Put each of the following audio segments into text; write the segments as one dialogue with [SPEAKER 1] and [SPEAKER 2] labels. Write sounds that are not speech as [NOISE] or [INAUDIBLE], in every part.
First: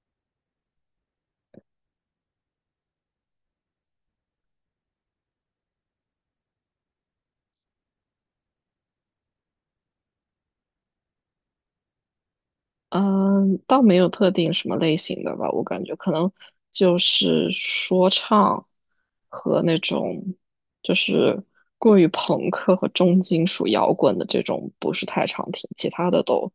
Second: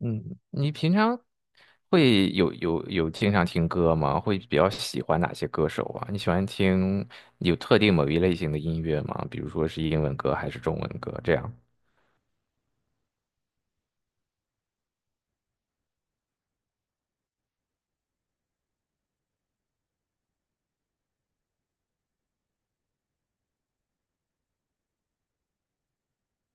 [SPEAKER 1] 嗯，你平常会有经常听歌吗？会比较喜欢哪些歌手啊？你喜欢听有特定某一类型的音乐吗？比如说是英文歌还是中文歌这样？
[SPEAKER 2] 嗯，倒没有特定什么类型的吧，我感觉可能就是说唱和那种就是过于朋克和重金属摇滚的这种不是太常听，其他的都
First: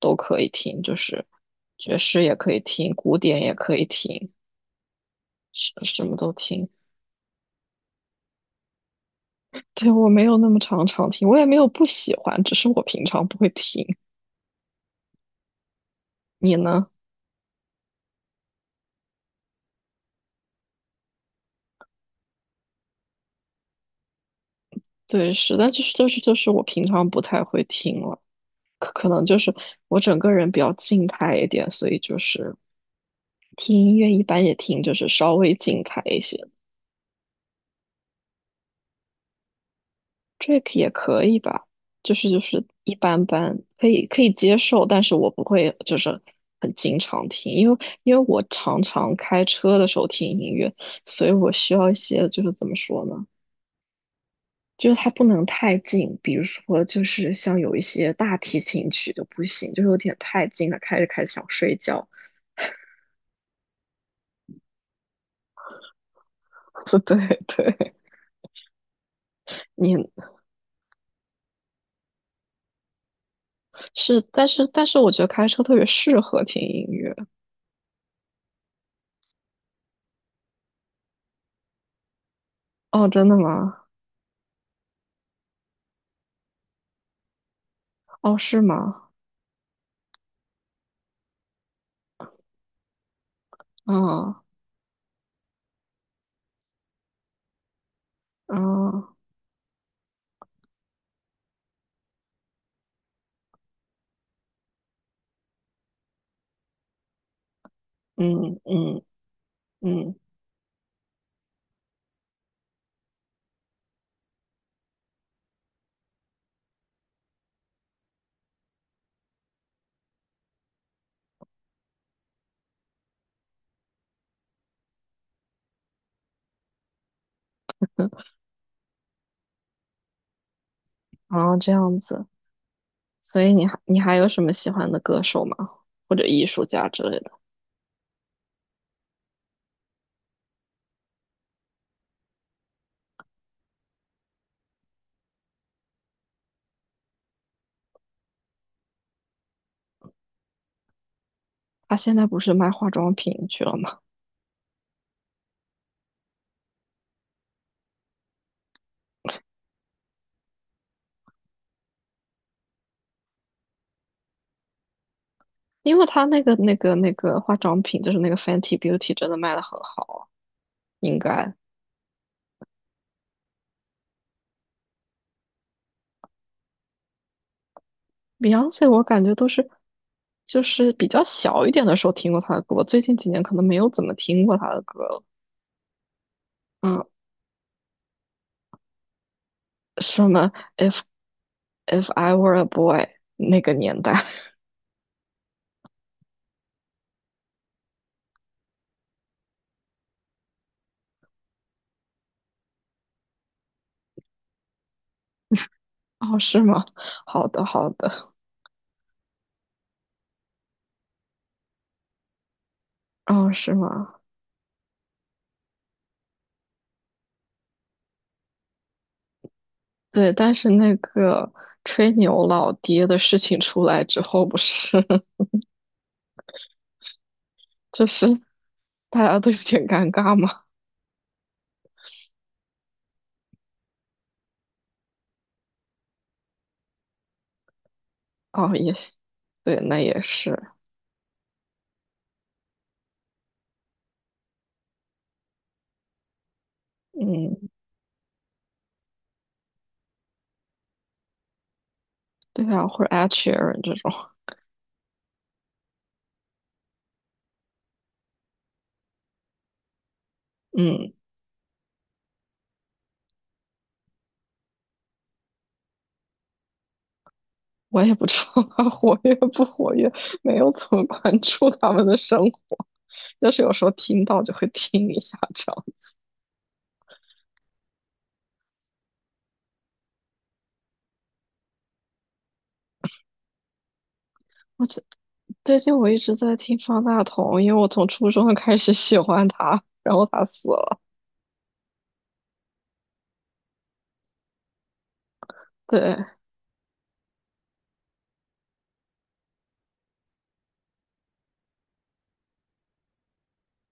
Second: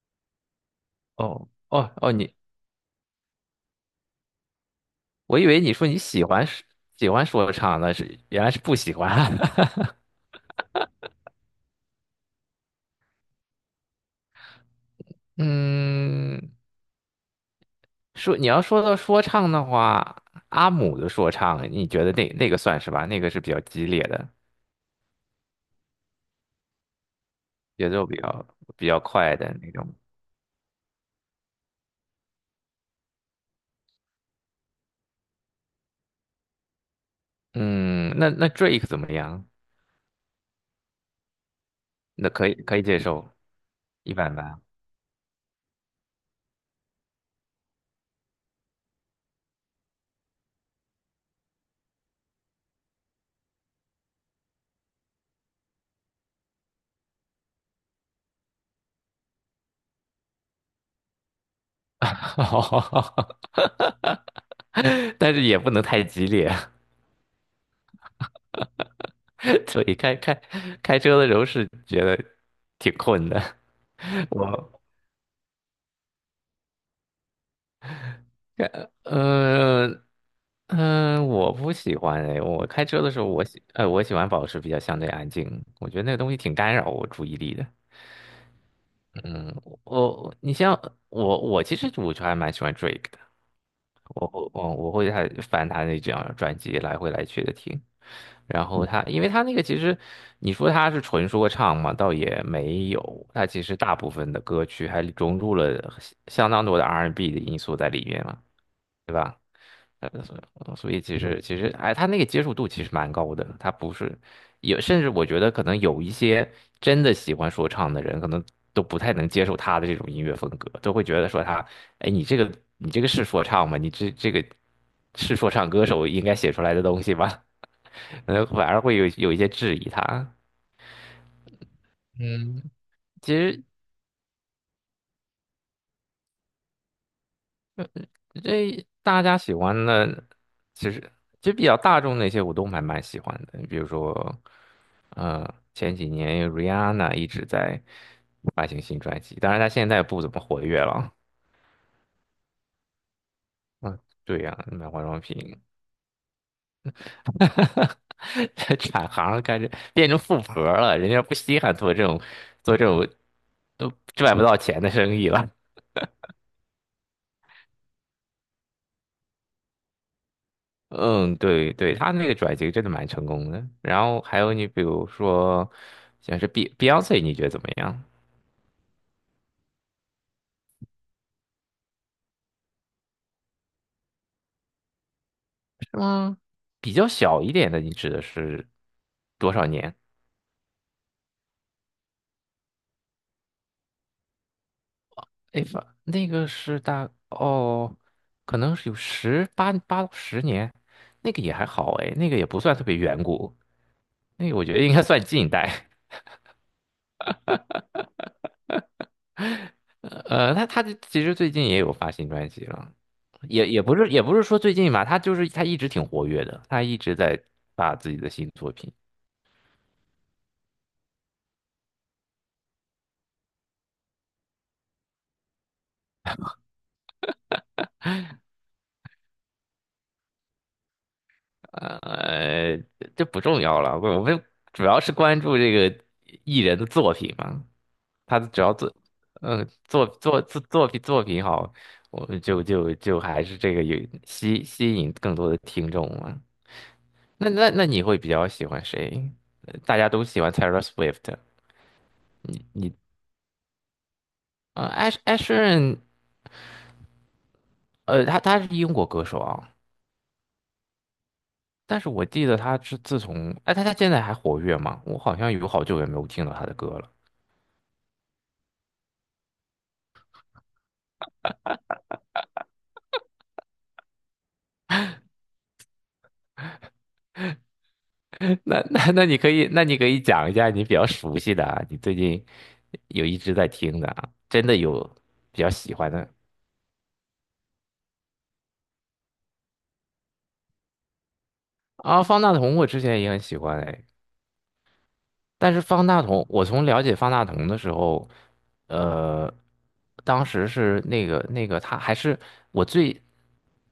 [SPEAKER 2] 都可以听，就是
[SPEAKER 1] 哦哦
[SPEAKER 2] 爵
[SPEAKER 1] 哦，
[SPEAKER 2] 士也
[SPEAKER 1] 你
[SPEAKER 2] 可以听，古典也可以听，
[SPEAKER 1] 我以为
[SPEAKER 2] 什
[SPEAKER 1] 你说你
[SPEAKER 2] 什么
[SPEAKER 1] 喜
[SPEAKER 2] 都
[SPEAKER 1] 欢是
[SPEAKER 2] 听。
[SPEAKER 1] 喜欢说唱，那是原来是不喜欢。
[SPEAKER 2] 对，
[SPEAKER 1] [LAUGHS]
[SPEAKER 2] 我没有那么常常听，我也没有不喜欢，只是我平常不会听。
[SPEAKER 1] 嗯，
[SPEAKER 2] 你呢？
[SPEAKER 1] 说你要说到说唱的话，阿姆的说唱，你觉得那个算是吧？那个是比较激烈的，
[SPEAKER 2] 对，是，但就是我平常不太会
[SPEAKER 1] 节
[SPEAKER 2] 听
[SPEAKER 1] 奏比
[SPEAKER 2] 了。
[SPEAKER 1] 较比
[SPEAKER 2] 可
[SPEAKER 1] 较
[SPEAKER 2] 可能
[SPEAKER 1] 快
[SPEAKER 2] 就
[SPEAKER 1] 的
[SPEAKER 2] 是
[SPEAKER 1] 那种。
[SPEAKER 2] 我整个人比较静态一点，所以就是听音乐一般也听就是稍微静态一些
[SPEAKER 1] 嗯，那那 Drake 怎么样？
[SPEAKER 2] ，Drake 也可以吧，就
[SPEAKER 1] 那
[SPEAKER 2] 是就
[SPEAKER 1] 可以
[SPEAKER 2] 是
[SPEAKER 1] 可以
[SPEAKER 2] 一
[SPEAKER 1] 接
[SPEAKER 2] 般
[SPEAKER 1] 受，
[SPEAKER 2] 般，可以
[SPEAKER 1] 一
[SPEAKER 2] 可以
[SPEAKER 1] 般
[SPEAKER 2] 接
[SPEAKER 1] 般。
[SPEAKER 2] 受，但是我不会就是很经常听，因为我常常开车的时候听音乐，所以我需要一些就是怎么说呢，就是它不能太近，比如说就是像有一些大提琴曲就不行，就是有点太近了，开着开着想睡觉。
[SPEAKER 1] [LAUGHS] 但是也不能太激烈。
[SPEAKER 2] [LAUGHS] 对对，
[SPEAKER 1] [LAUGHS] 所以
[SPEAKER 2] 你
[SPEAKER 1] 开车的时候是觉得挺困的。
[SPEAKER 2] 是，
[SPEAKER 1] [LAUGHS]
[SPEAKER 2] 但是
[SPEAKER 1] 我，
[SPEAKER 2] 但是我觉得开车特别适合听音乐。
[SPEAKER 1] 呃，嗯、我不喜欢哎，我开车
[SPEAKER 2] 哦，
[SPEAKER 1] 的时候，
[SPEAKER 2] 真的
[SPEAKER 1] 我喜，
[SPEAKER 2] 吗？
[SPEAKER 1] 我喜欢保持比较相对安静，我觉得那个东西挺干扰我注意力的。
[SPEAKER 2] 哦，是吗？
[SPEAKER 1] 嗯，你像我其实我就还蛮喜欢 Drake，我会，
[SPEAKER 2] 啊
[SPEAKER 1] 我会还翻他那几张专辑来回来去的听，然后他，
[SPEAKER 2] 啊，
[SPEAKER 1] 因为他那个其实你说他是纯说唱嘛，倒也没有，他其实大部分的歌曲还融入了相当多的 R&B 的因素在里面嘛，
[SPEAKER 2] 嗯嗯
[SPEAKER 1] 对吧？呃，
[SPEAKER 2] 嗯，
[SPEAKER 1] 所以其实，哎，他那个接受度其实蛮高的，他不是有，甚至我觉得可能有一些真的喜欢说唱的人，可能都不太能接受他的这种音乐风格，都会觉得说他，哎，你这个你这个是说唱吗？你这个是说唱歌手应该写出来的东西吗？[LAUGHS] 可能反而会有一些质疑他。
[SPEAKER 2] 啊，这样子。
[SPEAKER 1] 嗯，其
[SPEAKER 2] 所以
[SPEAKER 1] 实
[SPEAKER 2] 你还有什么喜欢的歌手吗？或者艺术家之类的？
[SPEAKER 1] 这大家喜欢的，其实就比较大众那些我都还蛮喜欢的，比如说，呃，前几年 Rihanna 一直在发行新专辑，当然她现在不怎么活跃了。
[SPEAKER 2] 他现在不是卖化妆品去了吗？
[SPEAKER 1] 嗯，对呀、买化妆品。[LAUGHS] 这转行开始变成富婆了，人家不稀罕做这种都赚不到钱的生意了。
[SPEAKER 2] 因为他那个化妆品，就是那个 Fenty Beauty,真的卖的很好，应
[SPEAKER 1] 嗯，
[SPEAKER 2] 该。
[SPEAKER 1] 对对，他那个转型真的蛮成功的。然后还有你比如说，像是 Beyonce，你觉得怎么样？
[SPEAKER 2] Beyonce 我感觉都是，就是比较小一点的时候听过他的歌，最近几年可能没有怎么听过他的歌了。
[SPEAKER 1] 是吗？比
[SPEAKER 2] 嗯
[SPEAKER 1] 较小一点的，你指的是多少年？
[SPEAKER 2] 什么 if I were a boy 那个年代 [LAUGHS]
[SPEAKER 1] 哎，反那个是大哦，可能是有十八八到十年，那个也还好哎，那个也不算特别远古，那个我觉得应该算近代。
[SPEAKER 2] 哦，是吗？好的，好的，
[SPEAKER 1] 他其实最近也有发新专辑了，
[SPEAKER 2] 哦，
[SPEAKER 1] 也
[SPEAKER 2] 是
[SPEAKER 1] 也不是
[SPEAKER 2] 吗？
[SPEAKER 1] 也不是说最近吧，他就是他一直挺活跃的，他一直在发自己的新作品。
[SPEAKER 2] 对，但是那个吹牛老爹的事情出来之后，不是 [LAUGHS] 就是大家都有点尴尬吗？
[SPEAKER 1] 呃，这不重要了，我们主要是关注这个艺人的作品嘛。他只
[SPEAKER 2] 哦，
[SPEAKER 1] 要作，
[SPEAKER 2] 也
[SPEAKER 1] 嗯，
[SPEAKER 2] 对，那
[SPEAKER 1] 作
[SPEAKER 2] 也
[SPEAKER 1] 作作
[SPEAKER 2] 是，
[SPEAKER 1] 作品作品好，我们就还是这个有吸引更多的听众嘛。那
[SPEAKER 2] 嗯，
[SPEAKER 1] 那那你会比较喜欢谁？呃大家都喜欢 Taylor Swift，
[SPEAKER 2] 对啊，
[SPEAKER 1] 你？
[SPEAKER 2] 或者 Adsheeran 这种，
[SPEAKER 1] 呃，Ash a s h e r 呃，他是英国歌手啊，
[SPEAKER 2] 嗯，
[SPEAKER 1] 但是我记得他是自从，哎，他他现在还活跃吗？我好像有好久也没有听到他的歌了。
[SPEAKER 2] 我也不知道他 [LAUGHS] 活跃不活跃，没有怎么关注他们的生活，就是有时候听到就会听一下这样。
[SPEAKER 1] [LAUGHS] 那你可以讲一下你比较熟悉的啊，你最近有一直在听的啊，真的
[SPEAKER 2] 我这
[SPEAKER 1] 有比较
[SPEAKER 2] 最
[SPEAKER 1] 喜
[SPEAKER 2] 近我
[SPEAKER 1] 欢
[SPEAKER 2] 一
[SPEAKER 1] 的
[SPEAKER 2] 直在听方大同，因为我从初中开始喜欢他，然后他死了。
[SPEAKER 1] 啊。方大同我之前也很喜欢哎，但是方
[SPEAKER 2] 对，
[SPEAKER 1] 大同，我从了解方大同的时候，呃，当时是那个他还是我最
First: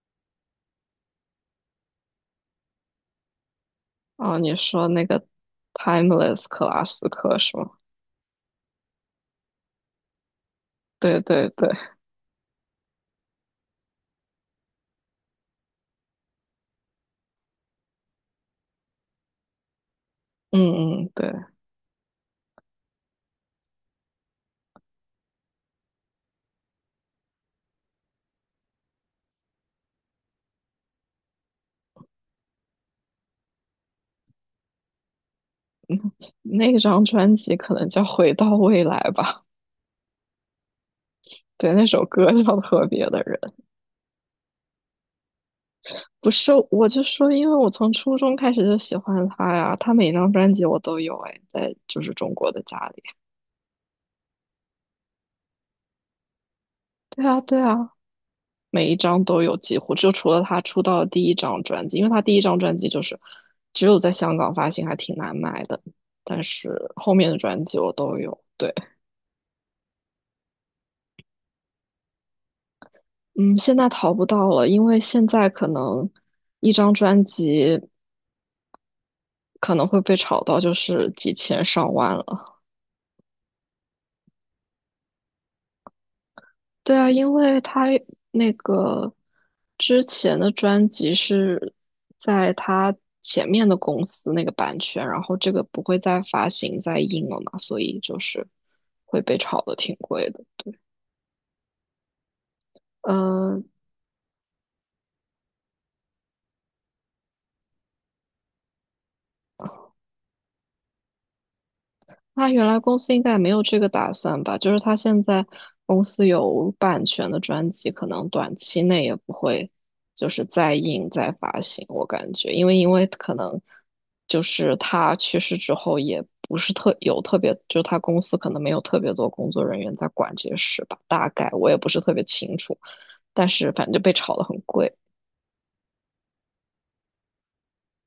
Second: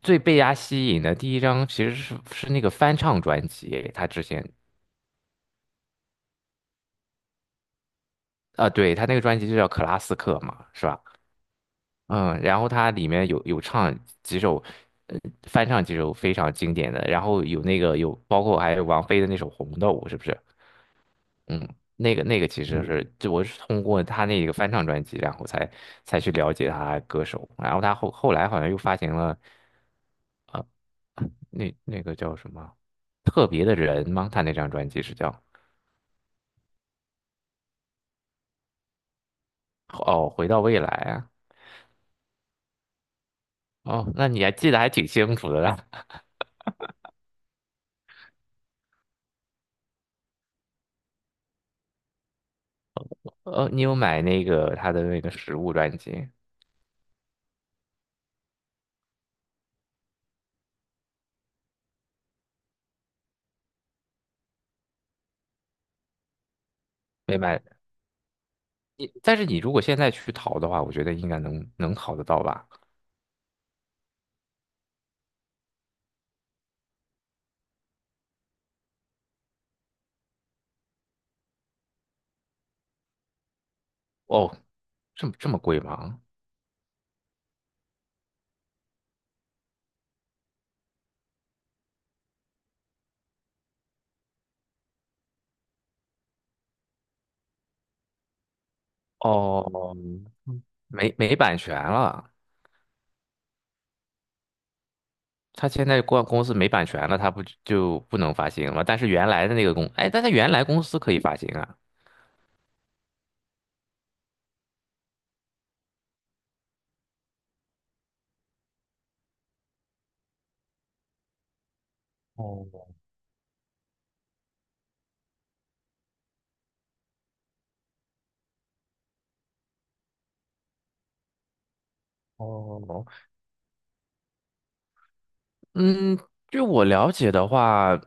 [SPEAKER 1] 最被他吸引的第一张，其实是那个翻唱专辑，他之
[SPEAKER 2] 啊，
[SPEAKER 1] 前
[SPEAKER 2] 你说那个 Timeless 克拉斯克是吗？
[SPEAKER 1] 啊，对，他那个专辑就叫《克拉斯克》嘛，是吧？
[SPEAKER 2] 对对对，
[SPEAKER 1] 嗯，然后他里面有唱几首，呃翻唱几首非常经典的，然后有那个有包括还有王菲的那首《红豆》，是不是？
[SPEAKER 2] 嗯嗯，对，
[SPEAKER 1] 嗯，那个其实是，就我是通过他那个翻唱专辑，然后才去了解他歌手，然后他后来好像又发行了，啊，那那个叫什么特别的人吗？他那张专辑是叫
[SPEAKER 2] 那张专辑可能叫《回到未来》吧。
[SPEAKER 1] 哦，回到未来啊，
[SPEAKER 2] 对，那首歌叫《特别的人》，
[SPEAKER 1] 哦，那你还记得还挺清楚的啦。
[SPEAKER 2] 不是，我就说，因为我从初中开始就喜欢他呀，他每张专辑我都有，哎，在就是中国的家里。
[SPEAKER 1] [LAUGHS] 哦，你有买那个他的那个实物专辑
[SPEAKER 2] 对啊，对啊，每一张都有几乎，就除了他出道的第一张专辑，因为他第一张专辑就是只有在香港发行，还挺难买的。但是后面的
[SPEAKER 1] 没买？
[SPEAKER 2] 专辑我都有，对，
[SPEAKER 1] 你但是你如果现在去淘的话，我觉得应该能淘得到吧？
[SPEAKER 2] 嗯，现在淘不到了，因为现在可能一张专辑可能会被炒到就是几千上万了。
[SPEAKER 1] 哦，这么贵吗？
[SPEAKER 2] 对啊，因为他那个之前的专辑是在他前面的公司那个版权，然后这个不会再发行再印了嘛，所以就是会被炒的挺
[SPEAKER 1] 哦，
[SPEAKER 2] 贵的。
[SPEAKER 1] 没版权了。
[SPEAKER 2] 嗯。
[SPEAKER 1] 他现在公司没版权了，他不就不能发行了？但是原来的那个公，哎，但他原来公司可以发行啊。
[SPEAKER 2] 他原来公司应该也没有这个打算吧？就是他现在公司有版权的专辑，可能短期内也不会就是再印再发行，我感觉，因为因
[SPEAKER 1] 哦
[SPEAKER 2] 为可能就是他去世之后，也不是特别，就他公司可能没有特别多工作人员在管这些事吧，大概我也不是特别清楚，
[SPEAKER 1] 哦，
[SPEAKER 2] 但是反正就被炒得很贵。
[SPEAKER 1] 嗯，据我了解的话，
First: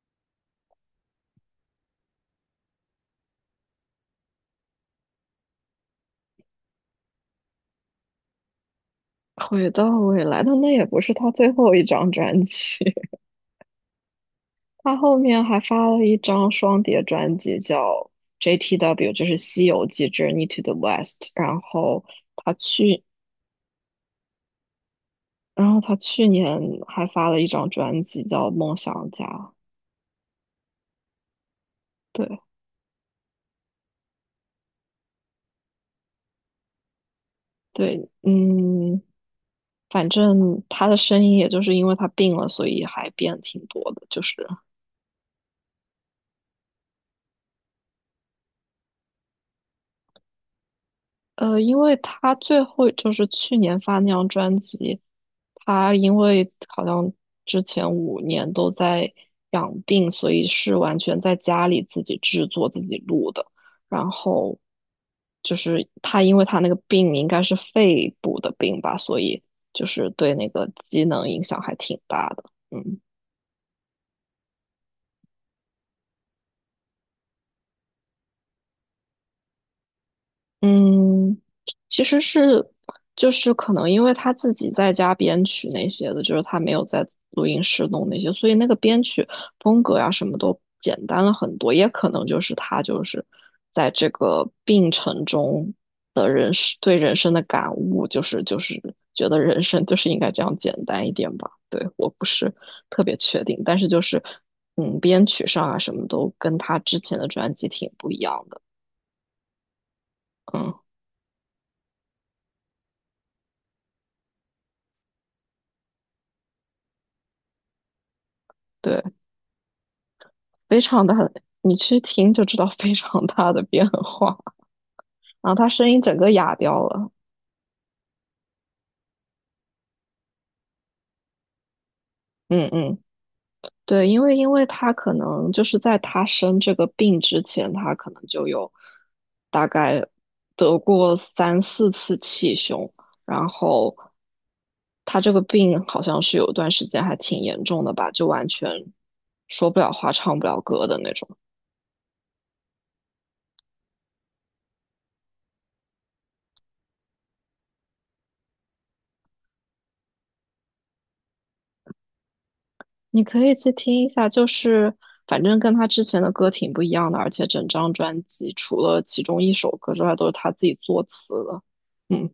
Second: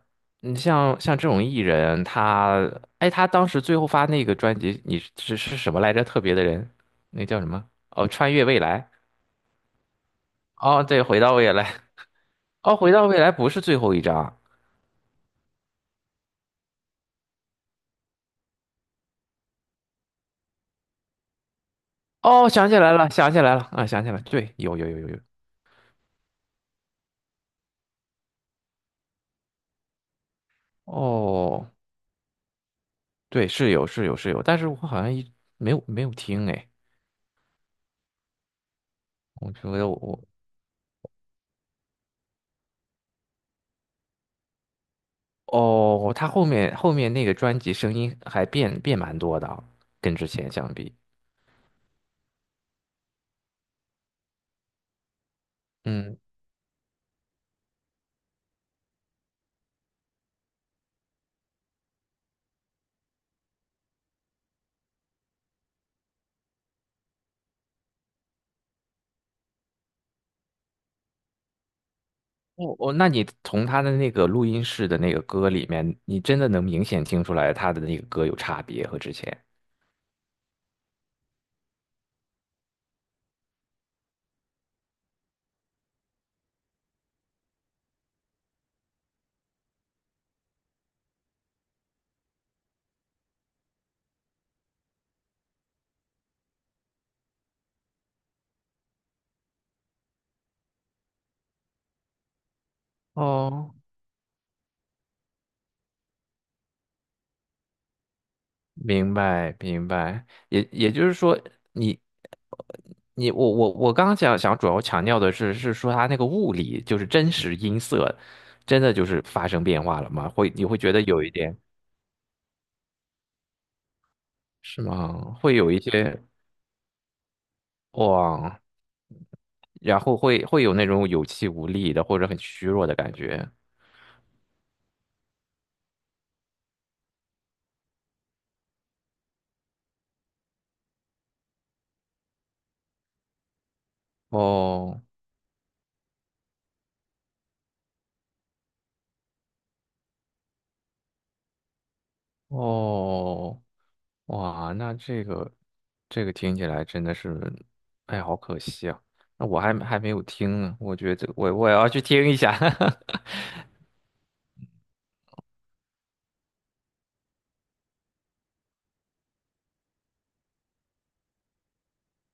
[SPEAKER 1] 你像这种艺人，他，哎，他当时最后发那个专辑，你是什么来着？特别的人，那叫什么？哦，穿越未来。
[SPEAKER 2] 回到未来，但那
[SPEAKER 1] 哦，
[SPEAKER 2] 也不
[SPEAKER 1] 对，
[SPEAKER 2] 是
[SPEAKER 1] 回
[SPEAKER 2] 他
[SPEAKER 1] 到
[SPEAKER 2] 最
[SPEAKER 1] 未
[SPEAKER 2] 后
[SPEAKER 1] 来。
[SPEAKER 2] 一张专
[SPEAKER 1] 哦，
[SPEAKER 2] 辑。
[SPEAKER 1] 回到未来不是最后一张。
[SPEAKER 2] 他后面还发了一张双碟专辑，叫 JTW,就是《西游记 Journey to the West》。然后
[SPEAKER 1] 哦，
[SPEAKER 2] 他
[SPEAKER 1] 想起来
[SPEAKER 2] 去，
[SPEAKER 1] 了，想起来了，啊，想起来了，对，有。
[SPEAKER 2] 然后他去年还发了一张专辑叫《梦想家》。
[SPEAKER 1] 哦，
[SPEAKER 2] 对
[SPEAKER 1] 对，是有是有是有，但是我好像一没有听哎，
[SPEAKER 2] 对，嗯，
[SPEAKER 1] 我觉得我
[SPEAKER 2] 反
[SPEAKER 1] 我
[SPEAKER 2] 正他的声音也就是因为他病了，所以还变挺多的，就是
[SPEAKER 1] 哦，他后面那个专辑声音还变蛮多的啊跟之前相比，
[SPEAKER 2] 因为他最后就是去年发那张专辑，他因
[SPEAKER 1] 嗯，
[SPEAKER 2] 为好像之前5年都在养病，所以是完全在家里自己制作、自己录的。然后就是他，因为他那个病应该是肺部的病吧，所以就是对那个机能影响还挺大的。
[SPEAKER 1] 哦哦，
[SPEAKER 2] 嗯。
[SPEAKER 1] 那你从他的那个录音室的那个歌里面，你真的能明显听出来他的那个歌有差别和之前。
[SPEAKER 2] 嗯，其实是就是可能因为他自己在家编曲那些的，就是他没有在录音室弄那些，所以那个编曲风格呀、什么都简单了很多。也可能就是他就是在这个病程中的人生对人生的感悟，就是觉得人生就是应该这样简单一点吧。对，我不是特别确定，
[SPEAKER 1] 哦，
[SPEAKER 2] 但是就是编曲上啊什么都跟他之前的专辑挺不一样的。
[SPEAKER 1] 明白，明白，也
[SPEAKER 2] 嗯，
[SPEAKER 1] 也就是说你，你我刚刚想主要强调的是，是说它那个物理就是真实音色，真的
[SPEAKER 2] 对。
[SPEAKER 1] 就是发生变化了吗？会你会
[SPEAKER 2] 非
[SPEAKER 1] 觉得
[SPEAKER 2] 常大
[SPEAKER 1] 有一
[SPEAKER 2] 的，
[SPEAKER 1] 点
[SPEAKER 2] 你去听就知道非常大的变化。
[SPEAKER 1] 是吗？
[SPEAKER 2] 然后
[SPEAKER 1] 会
[SPEAKER 2] 他
[SPEAKER 1] 有一
[SPEAKER 2] 声音整
[SPEAKER 1] 些
[SPEAKER 2] 个哑掉了。
[SPEAKER 1] 哇，然后会有那种有气无力的或者很虚
[SPEAKER 2] 嗯
[SPEAKER 1] 弱的
[SPEAKER 2] 嗯，
[SPEAKER 1] 感觉。
[SPEAKER 2] 对，因为他可能就是在他生这个病之前，他可能就有大概得过三四次气胸，然后
[SPEAKER 1] 哦
[SPEAKER 2] 他这个病好像是有一段时间还挺严重的吧，就完全说不了话、唱不了歌的那种。
[SPEAKER 1] 哦，哇，那这个这个听起来真的是，哎，好可惜啊！那我还没有听呢，我觉得我我也要去听一下。
[SPEAKER 2] 你可以
[SPEAKER 1] [LAUGHS]
[SPEAKER 2] 去听一下，就是反正跟他之前的歌挺不一样的，而且整张专辑除了其中一首歌之外，都是他自己作词的。嗯，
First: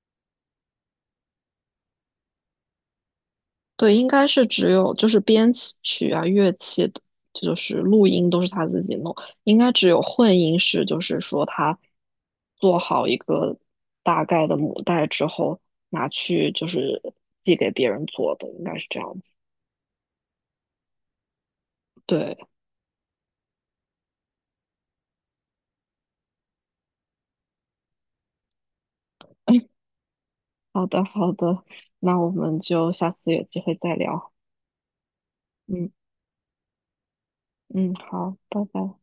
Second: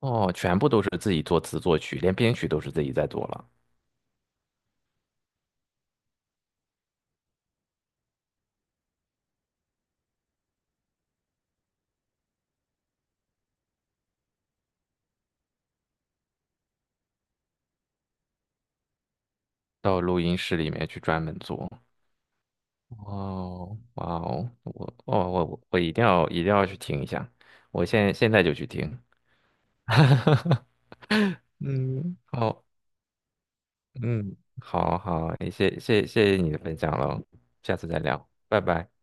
[SPEAKER 1] 哦，全部都是自己作词作曲，连编曲都是自己在做了，
[SPEAKER 2] 对，应该是只有就是编曲啊、乐器的，就是录音都是他自己弄，应该只有混音是就是说他做好一个大概的母带之后拿去就是寄给别人做的，应该是这样子。
[SPEAKER 1] 到录音室里面去专门做。
[SPEAKER 2] 对，
[SPEAKER 1] 哦，哇哦，我一定要一定要去听一下，我现在就去听。[LAUGHS]
[SPEAKER 2] 好的，好的，
[SPEAKER 1] 嗯，
[SPEAKER 2] 那我们
[SPEAKER 1] 好，
[SPEAKER 2] 就下次有机会再聊。
[SPEAKER 1] 嗯，好好，谢谢
[SPEAKER 2] 嗯。
[SPEAKER 1] 谢谢你的分享了，下次
[SPEAKER 2] 嗯，
[SPEAKER 1] 再聊，
[SPEAKER 2] 好，
[SPEAKER 1] 拜
[SPEAKER 2] 拜
[SPEAKER 1] 拜。
[SPEAKER 2] 拜。